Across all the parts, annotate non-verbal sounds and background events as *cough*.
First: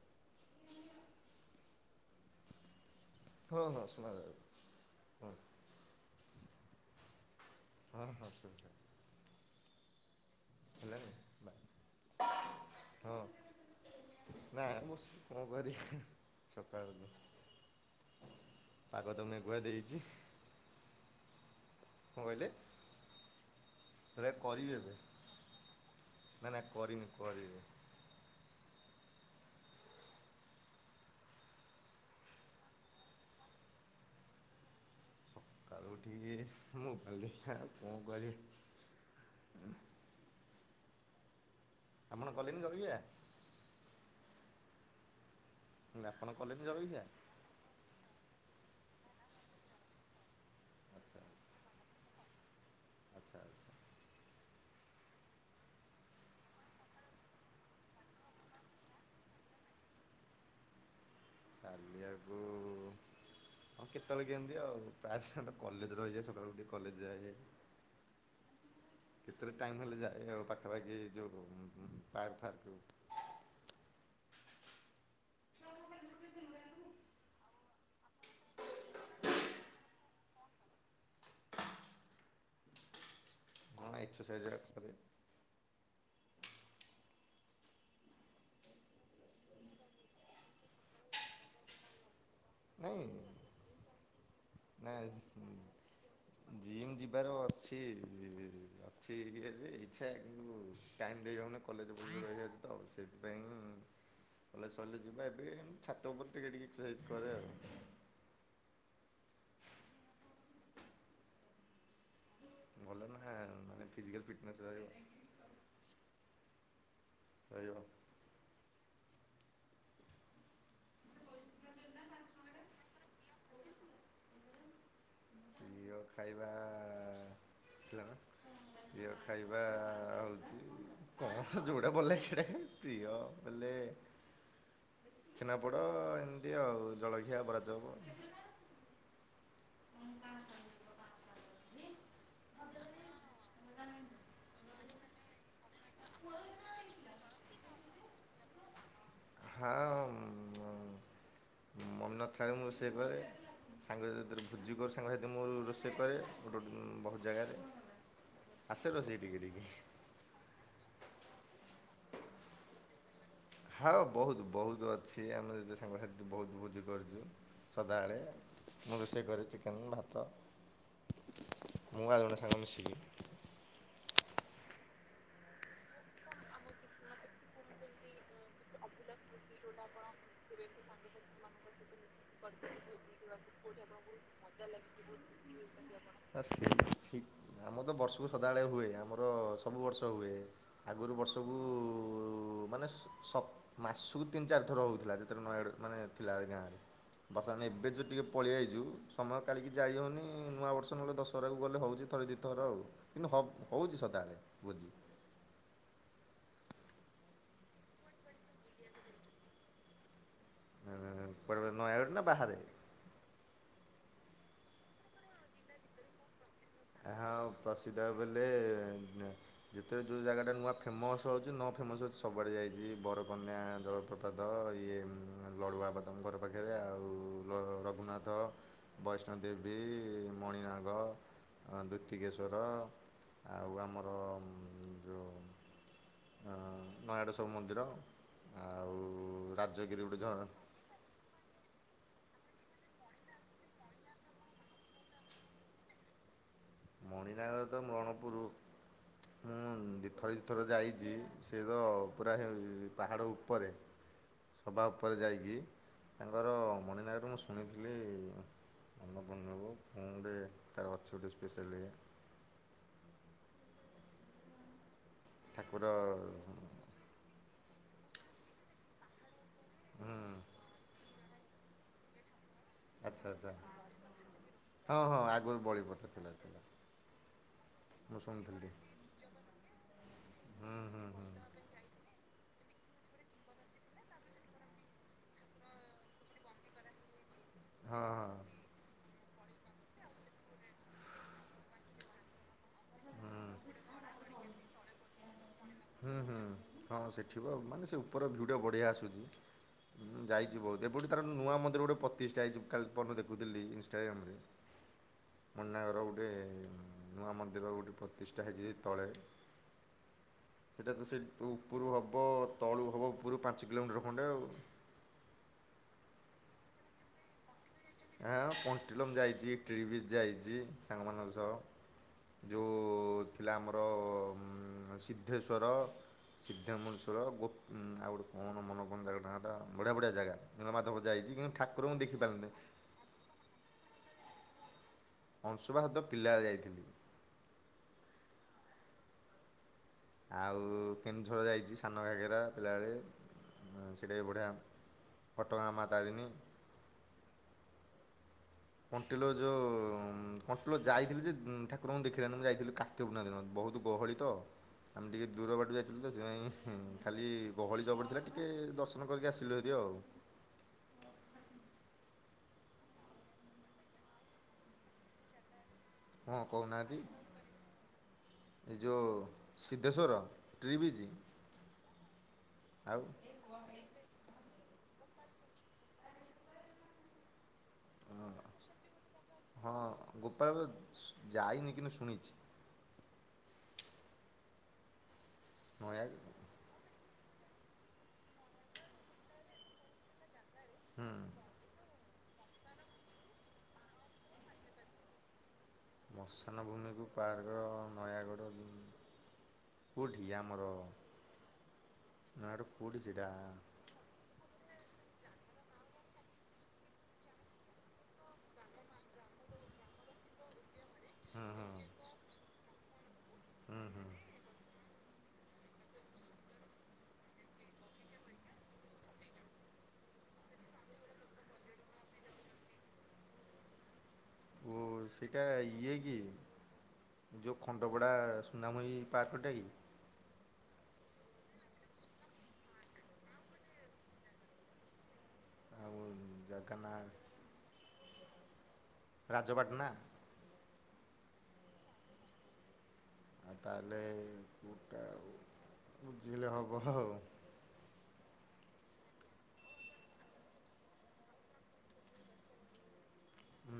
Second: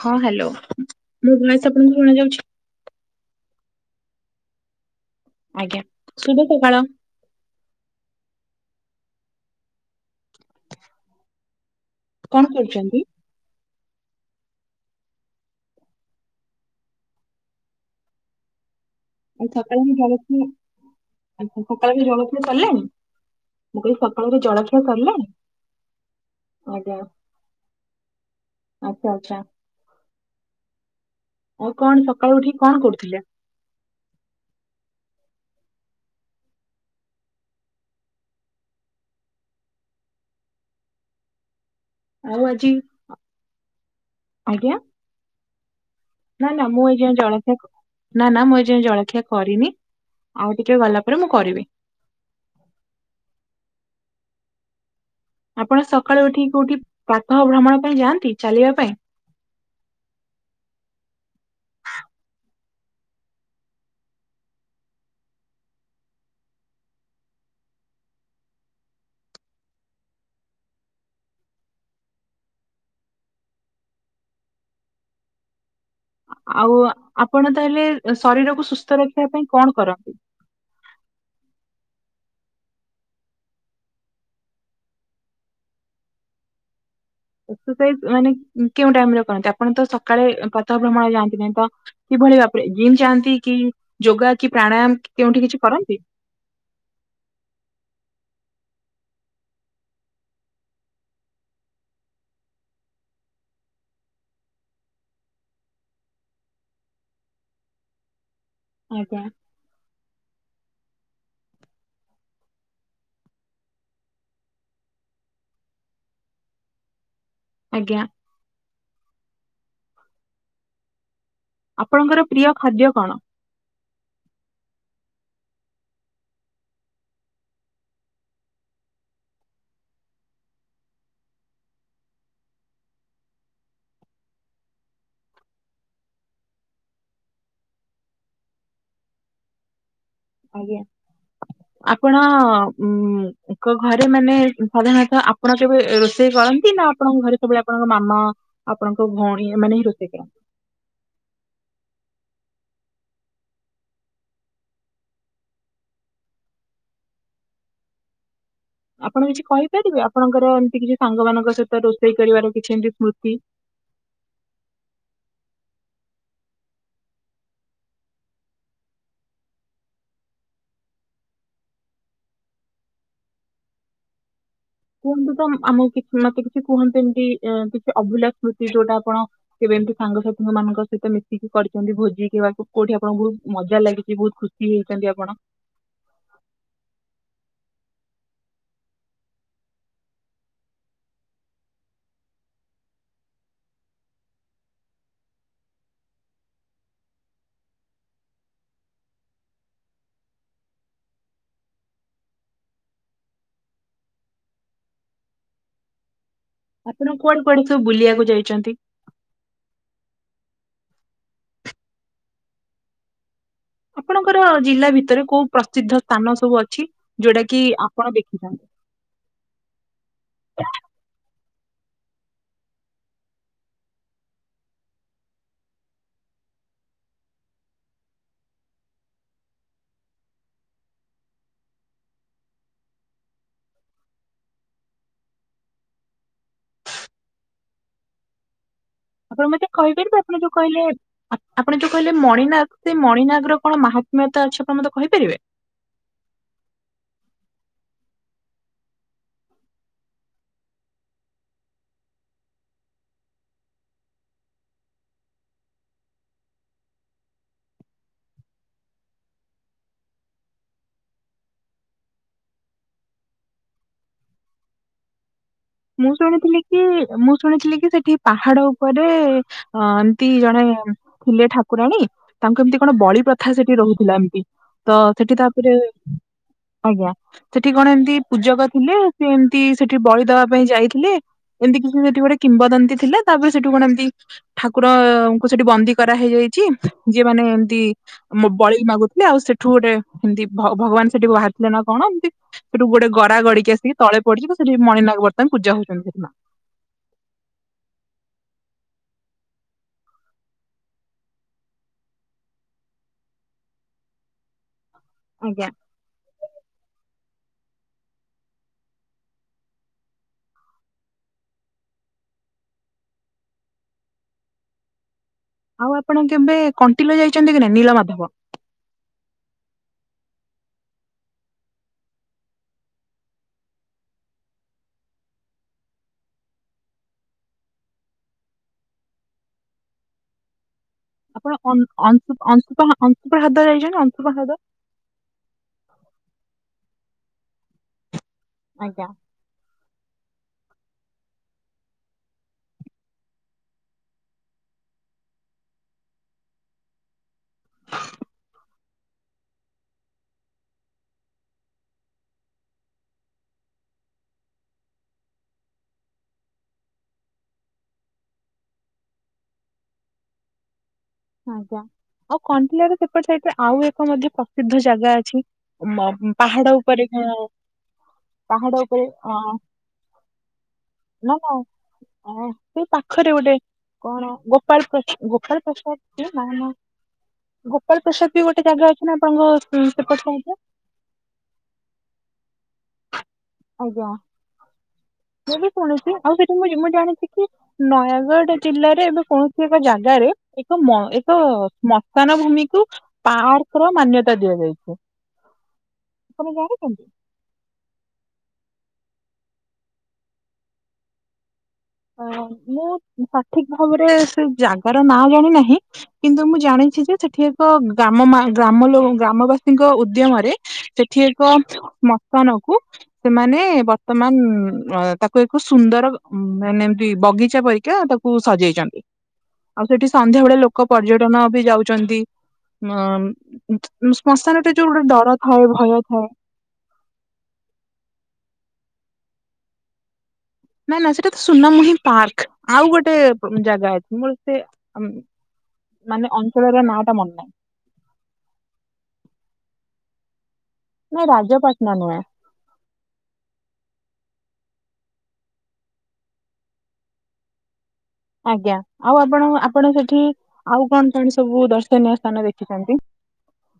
ହଁ ହାଲୋ, ମୋ ଭଏସ୍ ଆପଣଙ୍କୁ ଶୁଣଯାଉଛି? ହଁ-ହଁ ଶୁଣାଯାଉ ଆଜ୍ଞା, ଶୁଭ ସକାଳ। ହଁ-ହଁ ଶୁଭ। *inaudible* ହେଲା *inaudible* କଣ କରୁଛନ୍ତି? ନାଇଁ ମୁଁ କଣ କରିବି ସକାଳକୁ। ଆଜି ସକାଳୁ ମୁଁ *unintelligible* *inaudible* ସକାଳର କଣ ଜଳଖିଆ କହିଲେ ସରିଲାଣି ମୁଁ କହିଲି ହେରା ସକାଳର କରିବି ଜଳଖିଆ ଏବେ ସରିଲାଣି? ନା ନା ଆଜ୍ଞା କରିନି କରିବି। ଆଚ୍ଛା ଆଚ୍ଛା। ଆଉ କଣ ସକାଳୁ ଉଠିକି କଣ କରୁଥିଲେ? ସକାଳୁ ଉଠିକି ମୋବାଇଲ ଦେଖିବା ଆଉ କଣ କରିବି। ଆପଣ ଆଉ କଲେଣି ଆଜି ଜଳଖିଆ? ଆଜ୍ଞା? ଆପଣ ନା କଲେନି ନା ମୁଁ ଜଳଖିଆ ଏଯାଏଁ ଜଳଖିଆ କ ନା ନା ମୁଁ ଏଯାଏଁ ଜଳଖିଆ କରିନି। ଆଉ ଟିକେ ଗଲା ଆଚ୍ଛା ପରେ ମୁଁ କରିବି। ଆଚ୍ଛା ଆଚ୍ଛା। ଆପଣ ସକାଳୁ ଉଠିକି କୋଉଠି ପ୍ରାତଃ ଭ୍ରମଣ ପାଇଁ ଯାଆନ୍ତି ଚାଲିବା ପାଇଁ? ଚାଲିବାକୁ ହଁ କେତେବେଳେ କେମିତି ଆଉ ପ୍ରାୟ *inaudible* କଲେଜ ରହିଯାଏ ସକାଳୁ ଉଠି କଲେଜ ଯାଏ। କେତେବେଳେ ଟାଇମ ହେଲେ ଯାଏ ଆଉ ପାଖାପାଖି ଯୋଉ ପାର୍କ ଫାର୍କକୁ। ଆଉ ଆପଣ ତାହେଲେ ଶରୀରକୁ ସୁସ୍ଥ ରଖିବା ପାଇଁ କଣ କରନ୍ତି? ହୁଁ। ହଁ ଏକ୍ସରସାଇଜ୍ ଏକା କରେ। ଏକ୍ସରସାଇଜ୍ ମାନେ କେଉଁ ଟାଇମରେ କରନ୍ତି ଆପଣ ତ ସକାଳେ ପ୍ରାତଃ ଭ୍ରମଣ ଯାଆନ୍ତିନି ତ କିଭଳି ଭା *unintelligible* ଜିମ ଯାନ୍ତି କି ଯୋଗା କି ପ୍ରାଣାୟାମ କି କେଉଁଠି ନାଇଁ କିଛି କରନ୍ତି? ଜିମ୍ ଯିବାର ଅଛି। *inaudible* ଅଛି ଯେ ଇଚ୍ଛା କିନ୍ତୁ ଟାଇମ ଦେଇହୋଉନ କଲେଜ *unintelligible* ରହିଯାଉଛି ତ ସେଇଥିପାଇଁ କଲେଜ୍ ସରିଲେ ଯିବା ଏବେ ଛାତ ଉପରେ ଟିକେ ଟିକେ ଏକ୍ସରସାଇଜ କରେ ଆଉ। ଆଜ୍ଞା। ଗଲେ ମାନେ ମାନେ ଫିଜିକାଲ୍ ଫିଟନେସ୍ ରହିବ। ରହିବ ଆଜ୍ଞା। ଆପଣଙ୍କର ପ୍ରିୟ ଖାଦ୍ୟ କଣ? ପ୍ରିୟ ଖାଇବା ଥିଲା ନା ପ୍ରିୟ ଖାଇବା ହୋଉଛି। କଣ ଯୋଉଟା ଭଲ ଲାଗେ ସେଟା ଖାଇବି ପ୍ରିୟ ବୋଲେ ଛେନାପୋଡୋ ଏମିତି ଆଉ ଜଳଖିଆ ବରା ଚପ୍। ଆଜ୍ଞା। ଆପଣ ଉଁ ଏକ ଘରେ ମାନେ ସାଧାରଣତଃ ଆପଣ କେବେ ରୋଷେଇ କ କରନ୍ତି ନା ଆପଣଙ୍କ ଘରେ ସବୁବେଳେ ଆପଣଙ୍କ ମାମା ଆପଣଙ୍କ ଭଉଣୀ ହାଁ ଏମାନେ ହିଁ ରୋଷେଇ କରନ୍ତି ଅମ୍ ମନ ଥାଏ ମୁଁ ରୋଷେଇ କରେ ସାଙ୍ଗସାଥିରେ ଭୋଜି କରୁ ସାଙ୍ଗସାଥି ମୁଁ ରୋଷେଇ କରେ ଗୋ ଉଁ ବୋହୁତ ଜାଗାରେ। ଆସେ ରୋଷେଇ ଆପଣ ଟିକେ କିଛି ଟିକେ କହିପାରିବେ ଆପଣଙ୍କର ଏମିତି କିଛି ସାଙ୍ଗ ମାନଙ୍କ ସହିତ ରୋଷେଇ କରିବାର କିଛି ଏମିତି ସ୍ମୃତି। ହଁ ବୋହୁତ ବୋହୁତ ଅଛି ଆମେ ଯଦି ସାଙ୍ଗ ସାଥି ବୋହୁତ ଭୋଜି କରିଚୁ। ସଦାବେଳେ ମୁଁ ରୋଷେଇ କରେ ଚିକେନ୍ ଭାତ। ମୁଁ ଆଉ ଜଣେ ସାଙ୍ଗ ମିଶିକି। କୁହନ୍ତୁ ତ ଆମକୁ କିଛି ମତେ କିଛି କୁହନ୍ତୁ ଏମିତି ଅଁ କିଛି ଅଭୁଲା ସ୍ମୃତି ଯୋଉଟା ଆପଣ କେବେ ଯେମିତି ସାଙ୍ଗସାଥି ମାନଙ୍କ ସହିତ ମିଶିକି କରିଛନ୍ତି ଭୋ *unintelligible* କୋଉଠି ଆପଣଙ୍କୁ ବୋହୁତୁ ବହୁତ ମଜା ଖୁସି ହେଇଛନ୍ତି ଲାଗିଥିବ। ଆପଣ *unintelligible* ଆମର ତ ବର୍ଷୁକୁ ସଦାବେଳେ ହୁଏ ଆମର ସବୁ ବର୍ଷ ହୁଏ ଆଗୁରୁ ବର୍ଷକୁ ମାନେ ସ ସପ୍ ମାସୁକୁ ତିନି ଚାରି ଥର ହୋଉଥିଲା ଯେତେବେଳେ ନୟାଗଡ଼ ମାନେ ଥିଲା ଗାଁ ରେ। ବର୍ତ୍ତମାନ ଏବେ ଯୋଉ ଟିକେ ପଳେଇଆଇଚୁ ସମୟ କାଲିକି ଯାଇହୋଉନି ନୂଆ ବର୍ଷ ନହେଲେ ଦଶହରାକୁ ଗଲେ ହୋଉଚି ଥରେ ଦି ଥର ଆଉ କିନ୍ତୁ ହ ହୋଉଚି ସଦାବେଳେ ଭୋଜୀ। *inaudible* ଆପଣ କୁଆଡେ କୁଆଡେ ସବୁ ବୁଲିବାକୁ ଯାଇଚନ୍ତି? ଏଁ କୁଆଡ଼େ କୁଆଡ଼େ ନୟାଗଡ଼ ନା ବାହାରେ। ଆପଣଙ୍କର ଜିଲ୍ଲା ଭିତରେ କୋଉ ପ୍ରସିଦ୍ଧ ସ୍ଥାନ ସବୁ ଅଛି ଯୋଉଟା ଆଉ କି ପ୍ରସିଧା ଆପଣ ବେଲେ ଦେଖିଛନ୍ତି ଯେତେବେଳେ ଯେଉଁ ଜାଗାଟା ନୂଆ ଫେମସ୍ ହୋଉଚି ନ ଫେମସ୍ ଅଛି ସବୁଆଡ଼େ ଯାଇଚି ବରକନ୍ୟା ଜଳପ୍ରପାତ ଇଏ ଲଡୁବାବା ତମ ଘର ପାଖରେ ଆଉ ଯୋଉ ର ରଘୁନାଥ ବୈଷ୍ଣଦେବୀ ମଣିନାଗ। ଅଁ ଦୁତିକେଶ୍ଵର ଆଉ ଆମର ଯେଉଁ ଅଁ ନୟାଗଡ଼ର ସବୁ ମନ୍ଦିର ଆଉ ଆପଣ ମତେ ରାଜଗିରି କହିପାରିବେ ଗୋଟେ ଝର ଆପଣ ଯୋଉ କହିଲେ ଆ ଆପଣ ଯୋଉ କହିଲେ ମଣିନାଗ ସେ ମଣିନାଗର କଣ ମହାତ୍ମ୍ୟତା ଅଛି ଆପଣ ମତେ କହିପାରିବେ? ନାଗର ତ ମଣପୂରୁ। ମୁଁ ଦି ଥର ଦି ଥର ଯାଇଛି ସେଏ ତ ପୁରା ହେ ପାହାଡ଼ ଉପରେ? ସଭା ଉପରେ ଯାଇକି ତାଙ୍କର ମଣିନାଗ ମୁଁ ଶୁଣିଥିଲି *unintelligible* କଣ ଗୋଟେ ତାର ଅଛି ଗୋଟେ ସ୍ପେସିଆଲ ଇଏ। ଠାକୁର ମୁଁ ଶୁଣିଥିଲି କି ମୁଁ ଶୁଣିଥିଲି କି ସେଠି ପାହାଡ ଉପରେ ଅଁ ହୁଁ ଏମିତି ଜଣେ ଥିଲେ ଠାକୁରାଣୀ ତାଙ୍କୁ ଏମିତି କଣ ଆଚ୍ଛା ବଳି ଆଚ୍ଛା ପ୍ରଥା ସେଠି ରୋହୁଥିଲା ଏମିତି ହଁ ତ ହଁ ସେଠି ଆଗରୁ ତାପରେ ବଳିପଥା ଥିଲା ଥିଲା ଆଜ୍ଞା ସେଠି କଣ ଏମିତି ମୁଁ ପୂଜକ ଶୁଣିଥିଲି ଥିଲେ ସେ ଏମିତି ସେଠି ବଳି ଦବା ପାଇଁ ହୁଁ ହୁଁ ଯାଇଥିଲେ। ହୁଁ ଏମିତି କିଛି ସେଠି ଗୋଟେ କିମ୍ବଦନ୍ତୀ ଥିଲା ତାପରେ ସେଠୁ କଣ ଏମିତି ଠାକୁରଙ୍କୁ ସେଠି ବନ୍ଦୀ କରା ହେଇଯାଇ ଚି ଯିଏ ମାନେ ଏମିତି ହଁ ହଁ ମୋ ବଳି ମାଗୁ ଲେ ଆଉ ସେଠୁ ଗୋଟେ ଏମିତି ଭ ଭଗବାନ ସେଠି ବାହାରିଥିଲେ ନା କଣ ଏମିତି ସେଠୁ ଗୋଟେ ଗରା ଗଡିକି ଆସିକି ତଳେ ପଡିିଜୀବ ସେଠ ମଣିନାାଗ ହୁଁ ହୁଁ ହଁ ସେଠିବ ମାନେ ସେ ଉପର ଭିୟୁ ଟା ବଢିଆ ଆସୁଚି। ହୁଁ ଯାଇଛି ବହୁତ ଏପଟେ ତାର ନୂଆ ମନ୍ଦିରେ ଗୋଟେ ପତିଷ୍ଟା ହେଇଛି ମୁଁ କାଲି ପରଦିନ ଦେଖୁଥିଲି ଇନଷ୍ଟାଗ୍ରାମ ରେ। ଆଜ୍ଞା ମୁନାଗର ଗଟେ ନୂଆ ମନ୍ଦିର ଗୋଟେ ପତିଷ୍ଠା ହେଇଛି ଯେ ତଳେ ସେଇଟା ତ ସେ ଉପରୁ ହବ ତଳୁ ହବ ଉପରୁ ପାଞ୍ଚ କିଲୋମିଟର ଖଣ୍ଡେ ଆଉ? ଉ ଆପଣ କେବେ କଣ୍ଟିଲ ଯାଇଛନ୍ତି କି ନାଇଁ? ନୀଳମାଧବ? ଆଁ କଣ୍ଟିଲୋମ ଯାଇଚି ଟ୍ରିବିଜ ଯାଇଚି ସାଙ୍ଗ ମାନଙ୍କ ସହ। ଯୋଉ ଥିଲା ଆମର ସିଦ୍ଧେଶ୍ଵର। ସିଦ୍ଧାମଶଳ ଗୋ ଆଉ ଗୋଟେ କଣ ମନ ପଡୁନି ତାଙ୍କ ନାଁ ଟା ବଢିଆ ବଢିଆ ଜାଗା ନୀଳମାଧବ ଯାଇଚି କିନ୍ତୁ ଆପଣ ଅନ୍ ଠାକୁରଙ୍କୁ ଅଂଶୁ ଦେଖିପାରନ୍ତିନି। ଅଂଶୁପା ଅଂଶୁପା ହ୍ରଦ ଯାଇଛନ୍ତି ଅଂଶୁପା ହ୍ରଦ? ଅଂଶୁପା ହ୍ରଦ ପିଲାଳେ ଯାଇଥିଲି। ଆଜ୍ଞା। ଆଉ କେନ୍ଦୁଝର ଯାଇଚି ସାନ ଘାଗେରା ପିଲାବେଳେ। ହଁ, ସେଇଟା ବି ବଢିଆ ଘଟଗାଁ ମା ତାରିଣୀ। କଣ୍ଟିଲ ଯୋଉ କଣ୍ଟିଲ ଯାଇଥିଲି ଯେ ଠାକୁରଙ୍କୁ ଦେଖିହେଲାନି, ମୁଁ ଯାଇଥିଲି କାର୍ତ୍ତିକ ପୂର୍ଣ୍ଣିମା ଦିନ ବହୁତ ଗହଳି ତ ଆମେ ଟିକେ ଦୂର ବାଟ ଯାଇଥିଲୁ ତ ସେଥିପାଇଁ ଖାଲି ଗହଳି ଜବର ଥିଲା ଟିକେ ଦର୍ଶନ କରିକି ଆସିଲୁ ହେରି ଆଉ। ଆଜ୍ଞା ଆଉ କଣ୍ଟିଲର ସେପଟେ ସାଇଟରେ ଆଉ ଏକ ମଧ୍ୟ ପ୍ରସିଦ୍ଧ ଜାଗା ଅଛି। ମଁ ହଁ ପାହାଡ କହୁନାହାନ୍ତି ଉପରେ କଣ? ଏ ଯେଉ ସିଦ୍ଧେଶ୍ୱର, ଟ୍ରି ବ୍ରିଜ? ଓ ସେ ପାଖରେ ଗୋଟେ କଣ ଗୋପାଳ ପ୍ରସା ଗୋପାଳ ପ୍ରସାଦ ସେଇଟା ନା ନା ଗୋପାଳ ପ୍ରସାଦ ବି ଗୋଟେ ଜାଗା ଅଛି ନା ଆପଣଙ୍କ ହଁ ସେପଟ ଗୋପାଳ ସାଇଟରେ? ଯାଇନି କିନ୍ତୁ ଶୁଣିଛି ଆଜ୍ଞା। ମୁଁ ବି ଶୁଣୁଚି ନୟାଗଡ଼ ଆଉ ସେଠି ମୁଁ ମୁଁ ଜାଣିଚିକି କି ନୟାଗଡ଼ ଜିଲ୍ଲାରେ ଏବେ କୌଣସି ଏକ ଜାଗାରେ ଏକ ମ ହୁଁ ଏକ ମ ଜନ୍ମଭୂମିକୁ ପାର୍କ ର ମାନ୍ୟତା ଦିଆଯାଇଛି। ଆପଣ ମସାନ ଭୂମିକୁୁ ଜାଣିଛନ୍ତି? ପାର୍କ ନୟାଗଡ଼ କୋଉଠି ଆମର? ଅ ନୟାଗଡ଼ ମୁଁ କେଉଁଠି ସେଇଟା ସଠିକ ଭାବରେ ସେ ଜାଗାର ନାଁ ଜାଣି ନାହିଁ। କିନ୍ତୁ ମୁଁ ଜାଣିଛି ଯେ ସେଠି ଏକ ଗ୍ରାମ ମା ଗ୍ରମ ଲୋ ଗ୍ରାମବାସୀଙ୍କ ଉଦ୍ୟମରେ ସେଠି ହୁଁ ଏକ ହୁଁ ମଟନକୁ ସେମାନେ ହୁଁ ହୁଁ ବର୍ତ୍ତମାନ ତାକୁ ଏକ ସୁନ୍ଦର ମାନେ ଏମତି ବଗିଚା ପରିକା ତାକୁ ସଜେଇଛନ୍ତି। ଆଉ ସେଠି ସନ୍ଧ୍ୟାବେଳେ ଲୋକ ପର୍ଯ୍ୟଟନ ବି ଯାଉଛନ୍ତି ଉ ଓ ସେଇଟା ଇଏ କି ଥାଏ ଯଉଁ ଖଣ୍ଡପଡ଼ା ସୁନାମହି ପାର୍କଟେଇ ନାଇଁ ନା ସେଇଟା ତ ସୁନାମହିନ ପାର୍କ, ଆଉ ଗୋଟେ ଜାଗା ଅଛି ମୋର ସେ ଆଉ ମାନେ ଜାଗା ଅଞ୍ଚଳର ନାଁ ନଅଟା ମନ। ରାଜପାଟଣା। ନାଇଁ ରାଜା ପାଟନା ନୁଏଁ। ଆଉ ତାହେଲେ କୋଉଟା ବୁଝିଲେ ହବ ଆଉ ଆଜ୍ଞା ଆଉ ଆପଣ ଆପଣ ସେଠି ଆଉ କଣ କଣ ସବୁ ଦର୍ଶନୀୟ ସ୍ଥାନ ଦେଖିଛନ୍ତି?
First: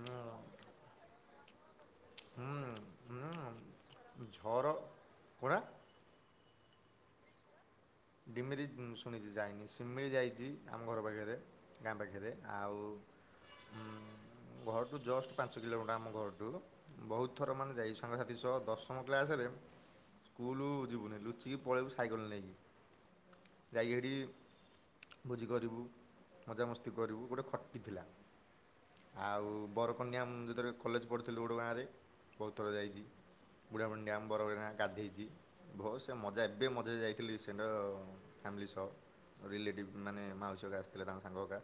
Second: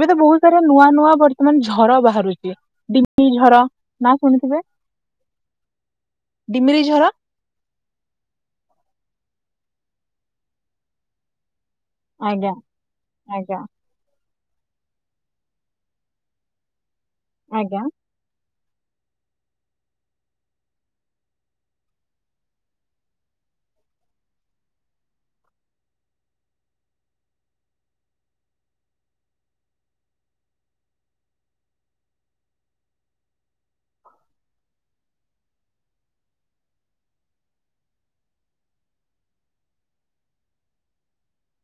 ଏବେ ତ ବହୁତ ସାରା ନୂଆ ନୂଆ ବର୍ତ୍ତମାନ୍ ଝର ବାହାରୁଛି ଡିଙ୍ଗି ଝର ନା ଶୁଣିୁଥିବେ? ଝର କଣ ଡିମିରି ଝର ଡିମିରି ଶୁଣିଛି ଯାଇନି ସିମିଳି ଯାଇଛି ଆମ ଘର ପାଖରେ। ଗାଁ ପାଖରେ ଆଜ୍ଞା ଆଉ ଆଜ୍ଞା ହୁଁ। ଘରଠୁ ଜଷ୍ଟ ପାଞ୍ଚ କିଲୋମିଟର ଆମ ଘରଠୁ ବହୁତ ଥର ମାନେ ଆଜ୍ଞା ଯାଇଛୁ ସାଙ୍ଗସାଥି ସହ। ଦଶମ କ୍ଲାସରେ ସ୍କୁଲ ଯିବୁନି ଲୁଚିକି ପଳେଇବୁ ସାଇକେଲ ନେଇକି। ଯାଇକି ହେଟି ଭୋଜି କରିବୁ ମଜାମସ୍ତି କରିବୁ ଗୋଟିେ ଖଟି ଥିଲା। ଆଉ ବରକନ୍ୟା ମୁ ଯେତେବେଳେ କଲେଜ୍ ପଢଥିଲୁ ଗୋଡ଼ ଗାଁରେ ବହୁତ ଥର ଯାଇଛି। ବୁଢା ମୁଣ୍ଡିଆ ବରଗ ଗାଧେଇଛି ବହୁତ ସେ ମଜା ଏବେ ମଜା ଯାଇଥିଲି ସେଣ୍ଡ ଫ୍ୟାମିଲି ସହ ରିଲେଟିଭ୍ ମାନେ ମାଉସୀ ହରିକା ଆସିଥିଲେ ତାଙ୍କ ସାଙ୍ଗ ହରିକା।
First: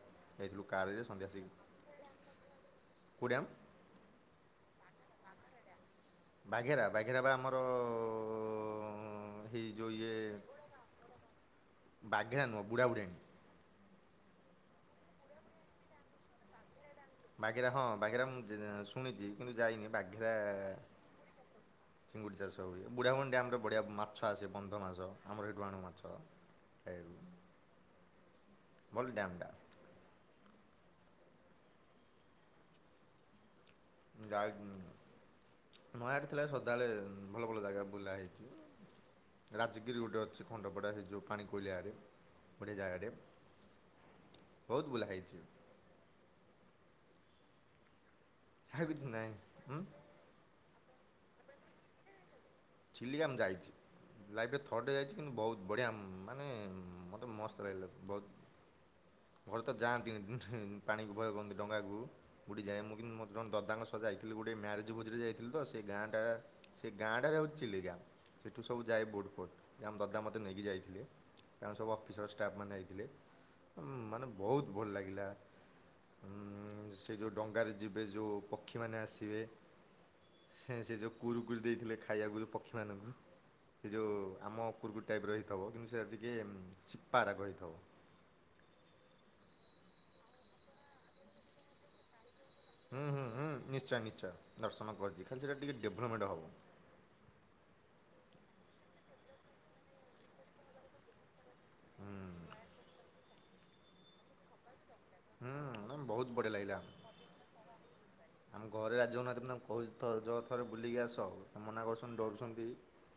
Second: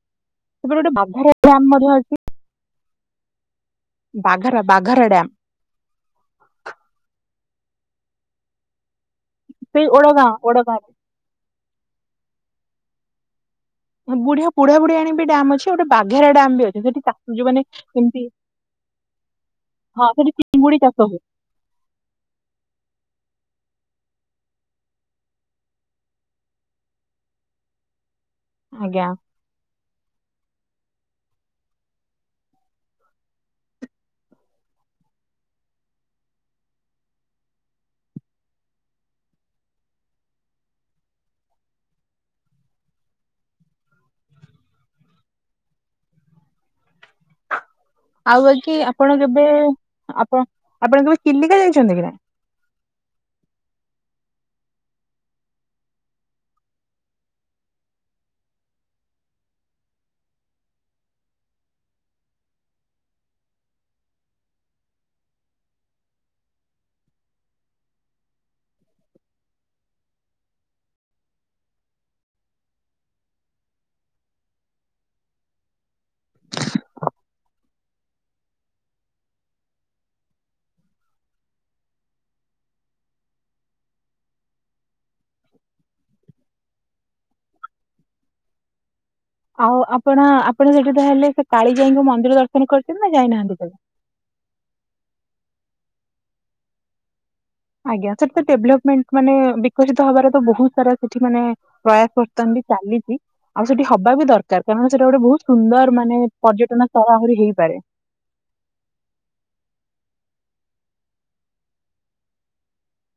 ତାପରେ ଗୋଟେ ବାଧାଡେ ଥିଲା ଆମଆଡ଼େ ଅଛି। କୋଉ ଡ୍ୟାମ୍? ବାଘାରା ବାଘାରା ଡ୍ୟମ୍? ବାଘେରା ବାଘେରା ବା ଆମର ହେଇ ନାଇଁ ଯେଉଁ ଇଏ ଓଡ଼ଗା ଓଡ଼ଗା। ହେ ନୁବୁଡ଼ା ବୁଡେଇନୁ। ବୁଢିଆ ବୁଢା ବୁଢିଆଣି ବି ଡ୍ୟାମ୍ ଅଛି। ଗୋଟେ ବାଘେରା ଡ୍ୟାମ୍ ବି ଅଛି ସେଠି ଚାଷ ଯୋଉମାନେ ବାଘିରା ହଁ ଏମିତି ବାଘେରା ମୁଁ ଶୁଣିଚି କିନ୍ତୁ ଯାଇନି ହଁ ବାଘିରା ସେଠି ଚିଙ୍ଗୁଡି ଚାଷ ହୁଏ ଚିଙ୍ଗୁଡି ଚାଷ ହୁଏ ବୁଢା ମଣି ଡ୍ୟାମ ଡମ ବଢ଼ିଆ ମାଛ ଆସେ ବନ୍ଧ ମାଛ ଆମର ହେଟୁ ଆଣୁ ମାଛ ଖାଇବାକୁ। ଭଲ ଆଜ୍ଞା ଡ୍ୟାମ୍ ଟା। ଯାଇ ନୟାଠ ଥିଲା ସଦାବେଳେ ଭଲ ଭଲ ଜାଗା ବୁଲା ହେଇଛି। ରାଜଗିରି ଗୋଟେ ଅଛି ଖଣ୍ଡପଡ଼ା ହେଇ ଯୋଉ ପାଣି କୋଇଲି ଆଡେ ବଢ଼ଆ ଜାଗାଟେ। ବହୁତ ବୁଲା ହେଇଛି। ଆଉ ବାକି କିଛି ଆପଣ ନାହିଁ କେବେ ଆପଣ ଆପଣ କେବେ ଚିଲିକା ଜାଇଛନ୍ତି କି ନାଇଁ? ଚିଲିକା ମୁଁ ଯାାଇଛି। ଲାଇଫରେ ଥରଟେ ଯାଇଛି କିନ୍ତୁ ବହୁତ ବଢିଆ ମାନେ ମତେ ମସ୍ତ ଲାଗିଲା ବହୁତ। ଘରେ ତ ଯାଆନ୍ତିନି ପାଣିକୁ ଭୟ କରନ୍ତି ଡଙ୍ଗାକୁ ବୁଡ଼ି ଯାଏ। ମୁଁ କିନ୍ତୁ ମୋର ଜଣେ ଦାଦାଙ୍କ ସହ ଯାଇଥିଲି ଗୋ। ଗୋଟେ ମ୍ୟାରେଜ ଭୋଜରେ ଯାଇଥିଲ ତ ସେ ଗାଁ ଟା ସେ ଗାଁଟାରେ ହଉଛି। ଚିଲିକା ସେଠୁ ସବୁ ଯାଏ ବୋଟଫୋଟ ଜଣେ ଦଦା ମତେ ନେଇକି ଯାଇଥିଲେ। ତାଙ୍କ ସବୁ ଅଫିସର ଷ୍ଟାଫ୍ ମାନେ ଯାଇଥିଲେ। ମାନେ ବହୁତ ଭଲ ଲାଗିଲା। ଉ ସେ ଯୋଉ ଡଙ୍ଗାରେ ଯିବେ ଯୋଉ ପକ୍ଷୀମାନେ ଆସିବେ। ସେ ଯୋଉ କୁରୁକୁରି ଦେଇଥିଲେ ଖାଇବାକୁ ଯୋଉ ପକ୍ଷୀ ମାନଙ୍କୁ। ସେ ଯୋଉ ଆମ କୁୁରକୁରି ଟାଇପର ହେଇଥିବ। କିନ୍ତୁ ସେଟା ଟିକେ ସିପା ରାଗ ହେଇଥିବ। ଆଉ ଆପଣ ଆପଣ ସେଠି ତାହେଲେ ସେ କାଳିଜାଇଙ୍କ ମନ୍ଦିର ଦର୍ଶ ହୁଁ ହୁଁ ହୁଁ ନିଶ୍ଚୟ ନିଶ୍ଚୟ ଦର୍ଶନ କରିଛି। ଖାଲି ସେଇଟା ଟିକେ ଡେଭଲପମେଣ୍ଟ ହବ। ଆଜ୍ଞା। ସେଠି ତ ଡେଲପମେଣ୍ଟ ମାନେ ବିକଶିତ ହବାର ତ ବହୁତ ସାରା ସେଠି ମାନେ ପ୍ରୟାସ କରିଥାନ୍ତି। ଚାଲିଛି ଆଉ ସେଠି ହବା ବି ଦରକାର କାରଣ ସେଟା ଗୋଟେ ବହୁତ ସୁନ୍ଦର ହୁଁ ମାନେ ବହୁତ ପର୍ଯ୍ୟଟନ ସ୍ଥଳ ଆହୁରି ହେଇପାରେ। ଆମେ ଘରେ ରାଜି ହଉନାହାନ୍ତି। ମୁଁ ତାଙ୍କୁ କହୁଚି ଥରେ ବୁଲିକି ଆସ। ସେ ମନା କରୁଛନ୍ତି ଡରୁଛନ୍ତି।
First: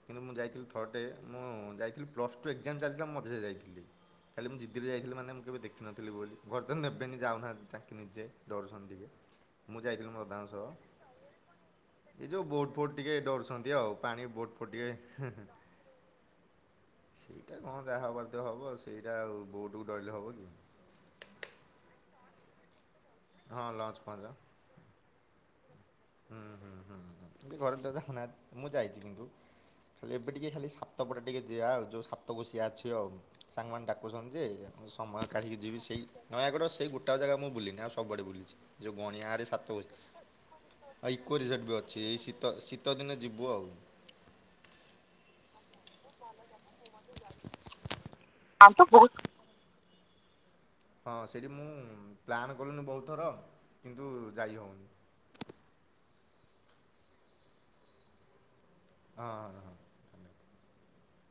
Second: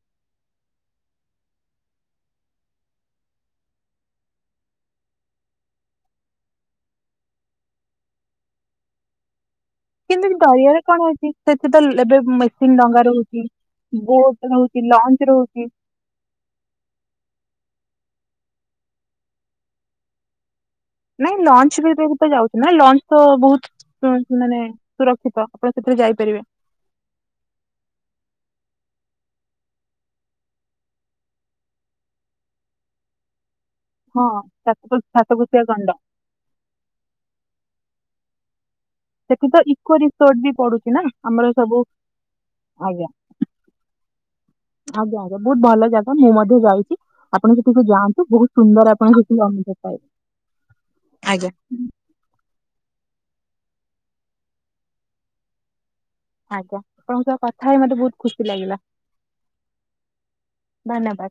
କିନ୍ତୁ ମୁଁ ଯାଇଥିଲି ଥରଟେ ମୁଁ ଯାଇଥିଲି ପ୍ଲସ୍ ଟୁ ଏକ୍ଜାମ ଚାଲିଥିଲା ମୁଁ ମଝିରେ ଯାଇଥିଲି। ଖାଲି ମୁଁ ଜିଦିରେ ଯାଇଥିଲି ମାନେ ମୁଁ କେବେ ଦେଖିନଥିଲି ବୋଲି। ଘରେ ତ ନେବେନି ଯାଉନାହାନ୍ତି ନିଜେ ଡରୁଛନ୍ତି ଟିକେ। ମୁଁ ଯାଇଥିଲି ମୋ କିନ୍ତୁ ଦାଦାଙ୍କ ସହ ଡରିବାରେ କଣ ଅଛି। ସେଠି ତ ଏବେ ଏ ଯେଉଁ ବୋଟ୍ ମେସିନ ଫୋଟ୍ ଡଙ୍ଗା ଟିକେ ରହୁଛି ଡରୁଛନ୍ତି ଆଉ ପାଣି ବୋଟ ବୋଟ୍ ରହୁ ଫୋଟ୍ ଚି। ଟିକେ ଲଞ୍ଚ ରହୁଛି। ସେଇଟା କଣ ଯାହା ହେବାର ଥିବ ହବ। ସେଇଟା ଆଉ ବୋଟକୁ ଡରିଲେ ହବ କି। ନାଇଁ ଲଞ୍ଚ ବି ଏବେ ବି ତ ଯାଉଛି ନା ଲଞ୍ଚ ତ ହଁ ଲଞ୍ଚ ବହୁତ ଫଞ୍ଚ ମାନେ ସୁରକ୍ଷିତ ଆପଣ ସେଥିରେ ଯାଇପାରିବେ। ଏମିତି ଘରେ ତ ମୁଁ ଯାଇ କିନ୍ତୁ ଖାଲି ଏବେ ଟିକେ ଖାଲି ସାତପଡା ଟିକେ ଯିଆ ଆଉ ଯୋଉ ସପାକୋସିଆ ଅଛି ଆଉ। ସାଙ୍ଗମାନେ ହଁ ଡାକୁଛନ୍ତି ଯେ ସାତ ସମୟ କାଢ଼ିକି ସାତକୋଶିଆ ଯିବି ଗଣ୍ଡ ସେଇ ନୟାଗଡ଼ ସେଇ ଗୋଟା ଜାଗା ମୁଁ ବୁଲିିନି ଆଉ ସବୁ ସବୁଆଡେ ବୁଲିଛି। ଯୋଉ ଗଣିଆରେ ସେଠି ତ ସାତ ଇକୋ ରିସୋର୍ଟ ବି ପଡୁଛି ନା ଆଉ ଇକୋ ଆମର ରିଜର୍ଟ ବି ସବୁ ଅଛି। ଏଇ ଶୀତ ଶୀତ ଆଜ୍ଞା ଦିନେ ଯିବୁ ଆଉ। ଆଜ୍ଞା ଆଜ୍ଞା ବହୁତ ଭଲ। ଜାଗା ମୁଁ ମଧ୍ୟ ଯାଇଛି ଆପଣ ସେଠିକୁ ଯାଆନ୍ତୁ ବହୁତ ଆଉ ତ ସୁନ୍ଦର ବହୁତ ଆପଣ ସେଠିକି ଅନୁଭବ ପାଇବେ। ହଁ ସେଇଠି ଆଜ୍ଞା ମୁଁ ପ୍ଲାନ କଲିଣି ବହୁତ ଥର କିନ୍ତୁ ଯାଇ ହଉନି। ଆଜ୍ଞା ଆପଣଙ୍କ ସହ କଥା ହେଇ ମତେ ବହୁତ ଖୁସି ଲାଗିଲା। ଅଁ। ଧନ୍ୟବାଦ।